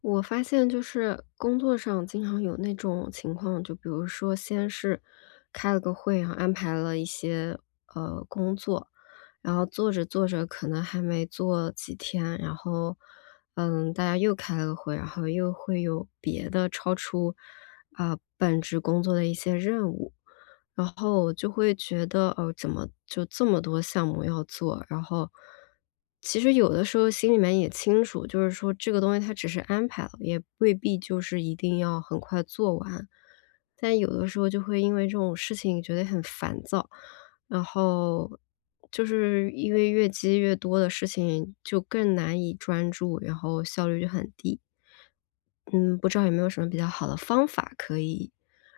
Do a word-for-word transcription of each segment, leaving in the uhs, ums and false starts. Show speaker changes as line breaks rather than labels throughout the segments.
我发现就是工作上经常有那种情况，就比如说先是开了个会然后安排了一些呃工作，然后做着做着可能还没做几天，然后嗯，大家又开了个会，然后又会有别的超出啊、本职工作的一些任务，然后我就会觉得，哦，怎么就这么多项目要做？然后其实有的时候心里面也清楚，就是说这个东西它只是安排了，也未必就是一定要很快做完。但有的时候就会因为这种事情觉得很烦躁，然后就是因为越积越多的事情，就更难以专注，然后效率就很低。嗯，不知道有没有什么比较好的方法可以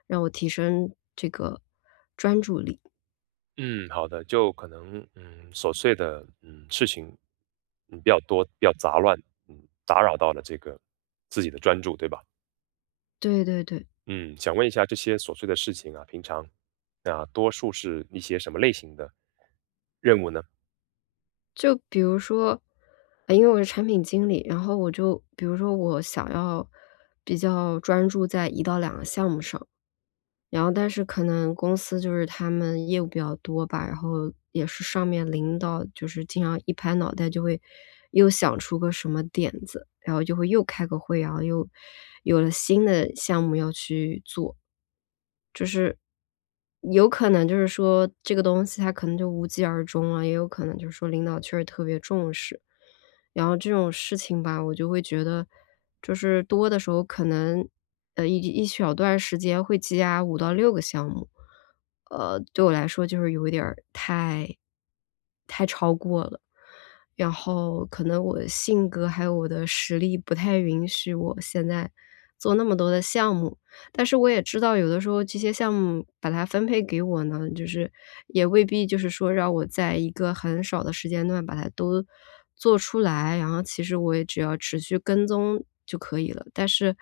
让我提升这个专注力？
嗯，好的，就可能嗯琐碎的嗯事情嗯比较多，比较杂乱，嗯打扰到了这个自己的专注，对吧？
对对对，
嗯，想问一下这些琐碎的事情啊，平常啊多数是一些什么类型的任务呢？
就比如说，呃，因为我是产品经理，然后我就比如说我想要比较专注在一到两个项目上，然后但是可能公司就是他们业务比较多吧，然后也是上面领导就是经常一拍脑袋就会又想出个什么点子，然后就会又开个会，然后又有了新的项目要去做。有可能就是说这个东西它可能就无疾而终了，也有可能就是说领导确实特别重视。然后这种事情吧，我就会觉得就是多的时候可能，呃，一一小段时间会积压五到六个项目，呃，对我来说就是有一点儿太太超过了。然后可能我的性格还有我的实力不太允许我现在做那么多的项目。但是我也知道有的时候这些项目把它分配给我呢，就是也未必就是说让我在一个很少的时间段把它都做出来，然后其实我也只要持续跟踪就可以了。但是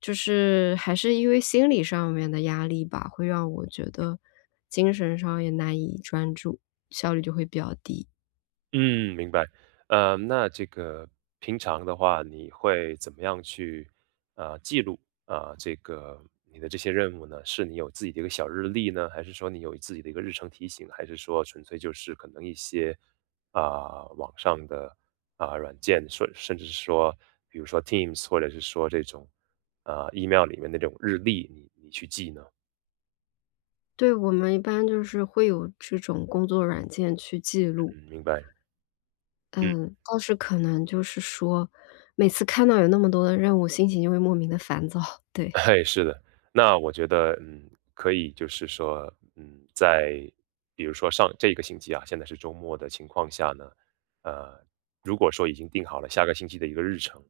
就是还是因为心理上面的压力吧，会让我觉得精神上也难以专注，效率就会比较低。
嗯，明白。呃，那这个平常的话，你会怎么样去呃记录啊、这个你的这些任务呢？是你有自己的一个小日历呢，还是说你有自己的一个日程提醒，还是说纯粹就是可能一些啊、网上的啊、软件，说甚至是说比如说 Teams 或者是说这种啊、呃 email 里面那种日历，你你去记呢？
对，我们一般就是会有这种工作软件去记录，
嗯，明白。嗯。
嗯，但是可能就是说，每次看到有那么多的任务，心情就会莫名的烦躁，对。
嘿，是的，那我觉得，嗯，可以就是说，嗯，在比如说上这个星期啊，现在是周末的情况下呢，呃，如果说已经定好了下个星期的一个日程，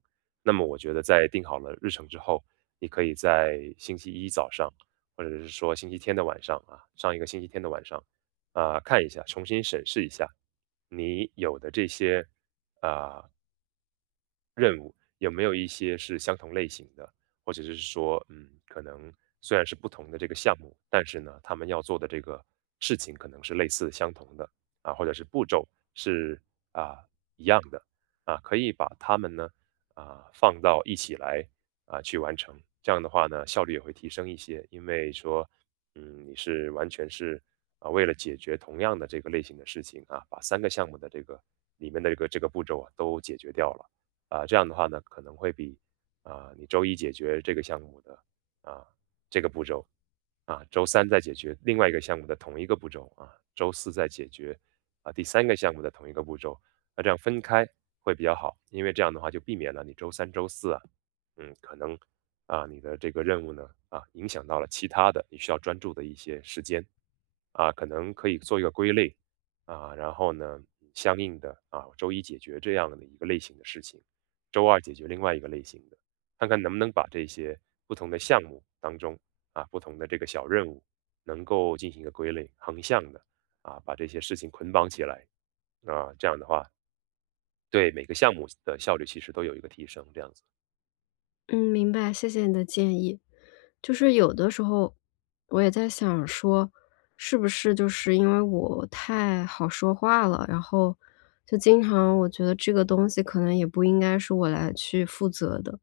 那么我觉得在定好了日程之后，你可以在星期一早上，或者是说星期天的晚上啊，上一个星期天的晚上，啊、看一下，重新审视一下你有的这些啊、呃任务有没有一些是相同类型的，或者是说，嗯，可能虽然是不同的这个项目，但是呢，他们要做的这个事情可能是类似相同的啊，或者是步骤是啊一样的啊，可以把它们呢啊放到一起来啊去完成。这样的话呢，效率也会提升一些，因为说，嗯，你是完全是啊为了解决同样的这个类型的事情啊，把三个项目的这个里面的这个这个步骤啊都解决掉了。啊、这样的话呢，可能会比啊、你周一解决这个项目的啊、这个步骤啊，周三再解决另外一个项目的同一个步骤啊，周四再解决啊第三个项目的同一个步骤，那这样分开会比较好，因为这样的话就避免了你周三、周四啊，嗯，可能啊你的这个任务呢啊影响到了其他的你需要专注的一些时间啊，可能可以做一个归类啊，然后呢相应的啊周一解决这样的一个类型的事情。周二解决另外一个类型的，看看能不能把这些不同的项目当中啊，不同的这个小任务能够进行一个归类，横向的啊，把这些事情捆绑起来啊，这样的话对每个项目的效率其实都有一个提升，这样子。
嗯，明白，谢谢你的建议。就是有的时候，我也在想说，是不是就是因为我太好说话了，然后就经常我觉得这个东西可能也不应该是我来去负责的。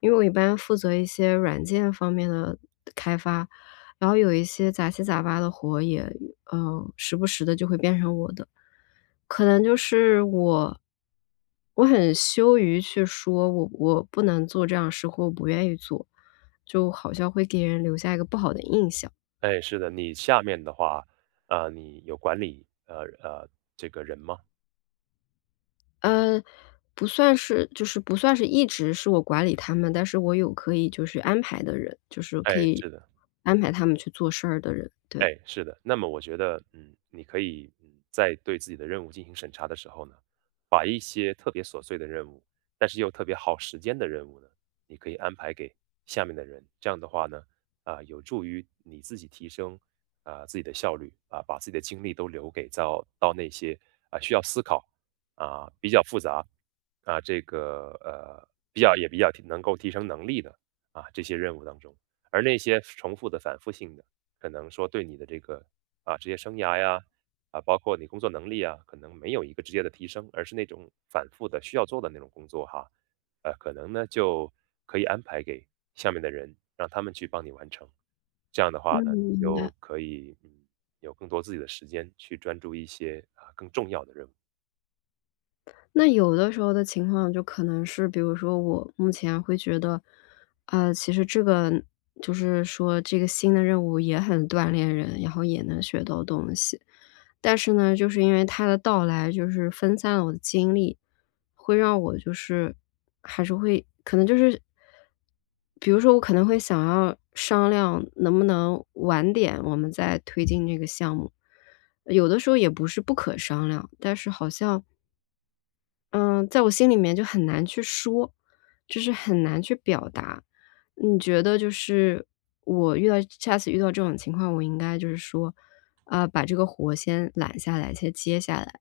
因为我一般负责一些软件方面的开发，然后有一些杂七杂八的活也呃，时不时的就会变成我的。可能就是我我很羞于去说我我不能做这样的事，或我不愿意做，就好像会给人留下一个不好的印象。
哎，是的，你下面的话，啊、你有管理呃呃这个人吗？
呃，不算是就是不算是一直是我管理他们，但是我有可以就是安排的人，就是可
哎，
以
是的。
安排他们去做事儿的人，对。
哎，是的，那么我觉得，嗯，你可以，嗯，在对自己的任务进行审查的时候呢，把一些特别琐碎的任务，但是又特别耗时间的任务呢，你可以安排给下面的人。这样的话呢，啊、有助于你自己提升啊、自己的效率啊、把自己的精力都留给到到那些啊、需要思考啊、比较复杂啊、这个呃比较也比较提能够提升能力的啊、这些任务当中，而那些重复的、反复性的。可能说对你的这个啊职业生涯呀，啊包括你工作能力啊，可能没有一个直接的提升，而是那种反复的需要做的那种工作哈，呃，可能呢就可以安排给下面的人，让他们去帮你完成。这样的话
嗯，
呢，你
明白。
就可以嗯有更多自己的时间去专注一些啊更重要的任务。
那有的时候的情况就可能是，比如说我目前会觉得，呃，其实这个就是说这个新的任务也很锻炼人，然后也能学到东西。但是呢，就是因为它的到来，就是分散了我的精力，会让我就是还是会可能就是比如说我可能会想要商量能不能晚点我们再推进这个项目，有的时候也不是不可商量，但是好像嗯，在我心里面就很难去说，就是很难去表达。你觉得就是我遇到下次遇到这种情况，我应该就是说，呃，把这个活先揽下来，先接下来，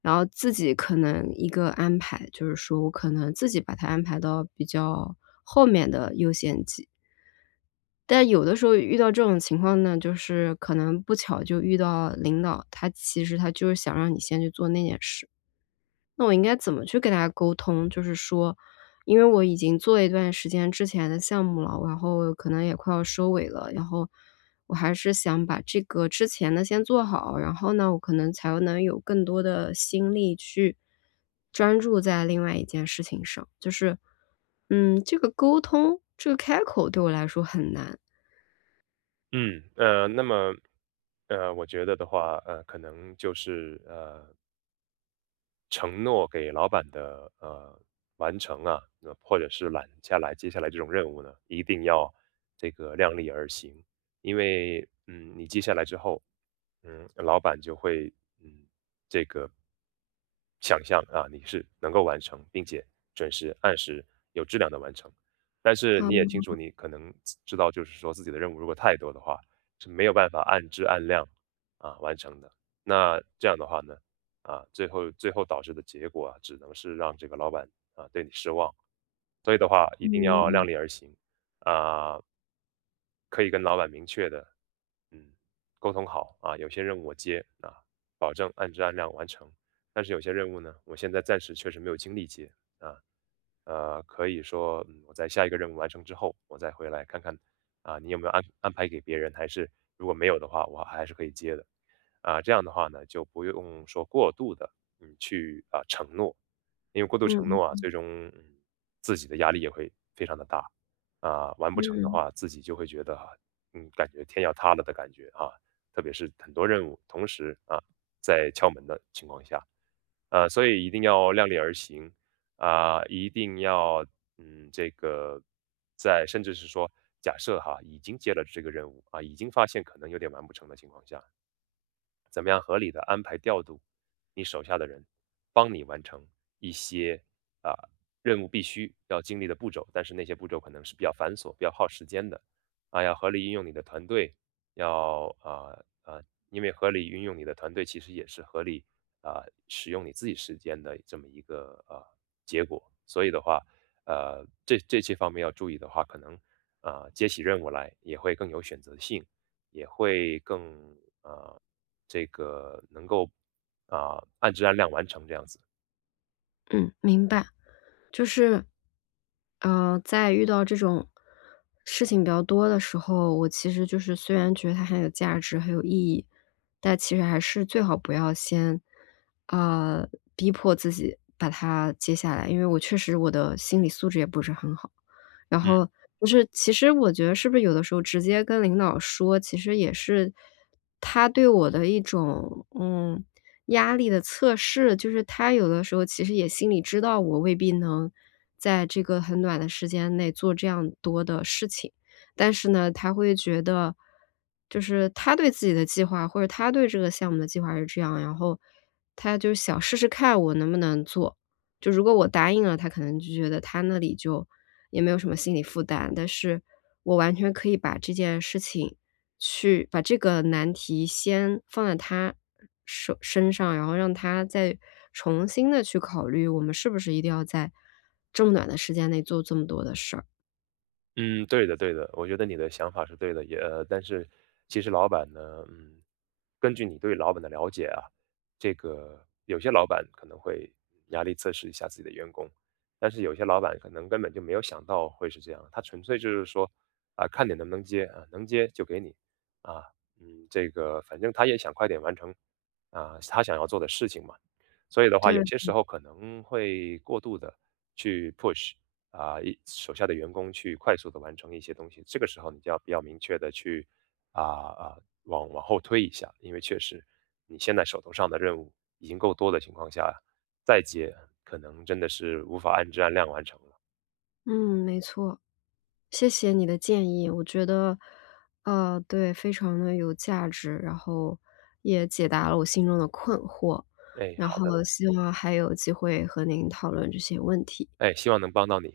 然后自己可能一个安排，就是说我可能自己把它安排到比较后面的优先级。但有的时候遇到这种情况呢，就是可能不巧就遇到领导，他其实他就是想让你先去做那件事。那我应该怎么去跟他沟通？就是说，因为我已经做了一段时间之前的项目了，然后可能也快要收尾了，然后我还是想把这个之前的先做好，然后呢，我可能才能有更多的心力去专注在另外一件事情上。就是，嗯，这个沟通，这个开口对我来说很难。
嗯，呃，那么呃，我觉得的话，呃，可能就是呃承诺给老板的呃完成啊，那或者是揽下来接下来这种任务呢，一定要这个量力而行，因为嗯，你接下来之后，嗯，老板就会嗯这个想象啊，你是能够完成，并且准时、按时、有质量的完成。但是
啊，
你也清
嗯
楚，你可能知道，就是说自己的任务如果太多的话，是没有办法按质按量啊完成的。那这样的话呢？啊，最后最后导致的结果啊，只能是让这个老板啊对你失望。所以的话，一定要
嗯
量力而行啊，可以跟老板明确的嗯沟通好啊，有些任务我接啊，保证按质按量完成，但是有些任务呢，我现在暂时确实没有精力接啊，呃，可以说，嗯，我在下一个任务完成之后，我再回来看看，啊，你有没有安安排给别人，还是如果没有的话，我还是可以接的。啊，这样的话呢，就不用说过度的，嗯，去啊承诺，因为过度承诺啊，
嗯
最终嗯自己的压力也会非常的大，啊，完不成的
嗯
话，自己就会觉得哈，嗯，感觉天要塌了的感觉啊，特别是很多任务同时啊在敲门的情况下。呃，所以一定要量力而行，啊、一定要嗯，这个在甚至是说，假设哈，已经接了这个任务啊，已经发现可能有点完不成的情况下，怎么样合理的安排调度你手下的人，帮你完成一些啊、任务必须要经历的步骤，但是那些步骤可能是比较繁琐、比较耗时间的啊，要合理运用你的团队，要啊啊、因为合理运用你的团队，其实也是合理啊、使用你自己时间的这么一个啊结果，所以的话，呃，这这些方面要注意的话，可能啊、接起任务来也会更有选择性。也会更呃，这个能够，啊，按质按量完成这样子。
嗯，明白。就是，呃，在遇到这种事情比较多的时候，我其实就是虽然觉得它很有价值、很有意义，但其实还是最好不要先，呃，逼迫自己把它接下来。因为我确实我的心理素质也不是很好，然
嗯。
后就是其实我觉得是不是有的时候直接跟领导说，其实也是他对我的一种，嗯，压力的测试，就是他有的时候其实也心里知道我未必能在这个很短的时间内做这样多的事情，但是呢，他会觉得就是他对自己的计划，或者他对这个项目的计划是这样，然后他就想试试看我能不能做。就如果我答应了，他可能就觉得他那里就也没有什么心理负担，但是我完全可以把这件事情去把这个难题先放在他手身上，然后让他再重新的去考虑，我们是不是一定要在这么短的时间内做这么多的事儿。
嗯，对的对的，我觉得你的想法是对的，也呃，但是其实老板呢，嗯，根据你对老板的了解啊，这个有些老板可能会压力测试一下自己的员工，但是有些老板可能根本就没有想到会是这样，他纯粹就是说啊，看你能不能接啊，能接就给你啊，嗯，这个反正他也想快点完成啊，他想要做的事情嘛，所以的话，
对，
有些时候可能会过度的去 push。啊、一手下的员工去快速的完成一些东西。这个时候你就要比较明确的去啊啊、往往后推一下，因为确实你现在手头上的任务已经够多的情况下，再接可能真的是无法按质按量完成了。
嗯，没错，谢谢你的建议，我觉得，呃，对，非常的有价值，然后也解答了我心中的困惑，
哎，
然
好的，
后希望还有机会和您讨论这些问题。
哎，希望能帮到你。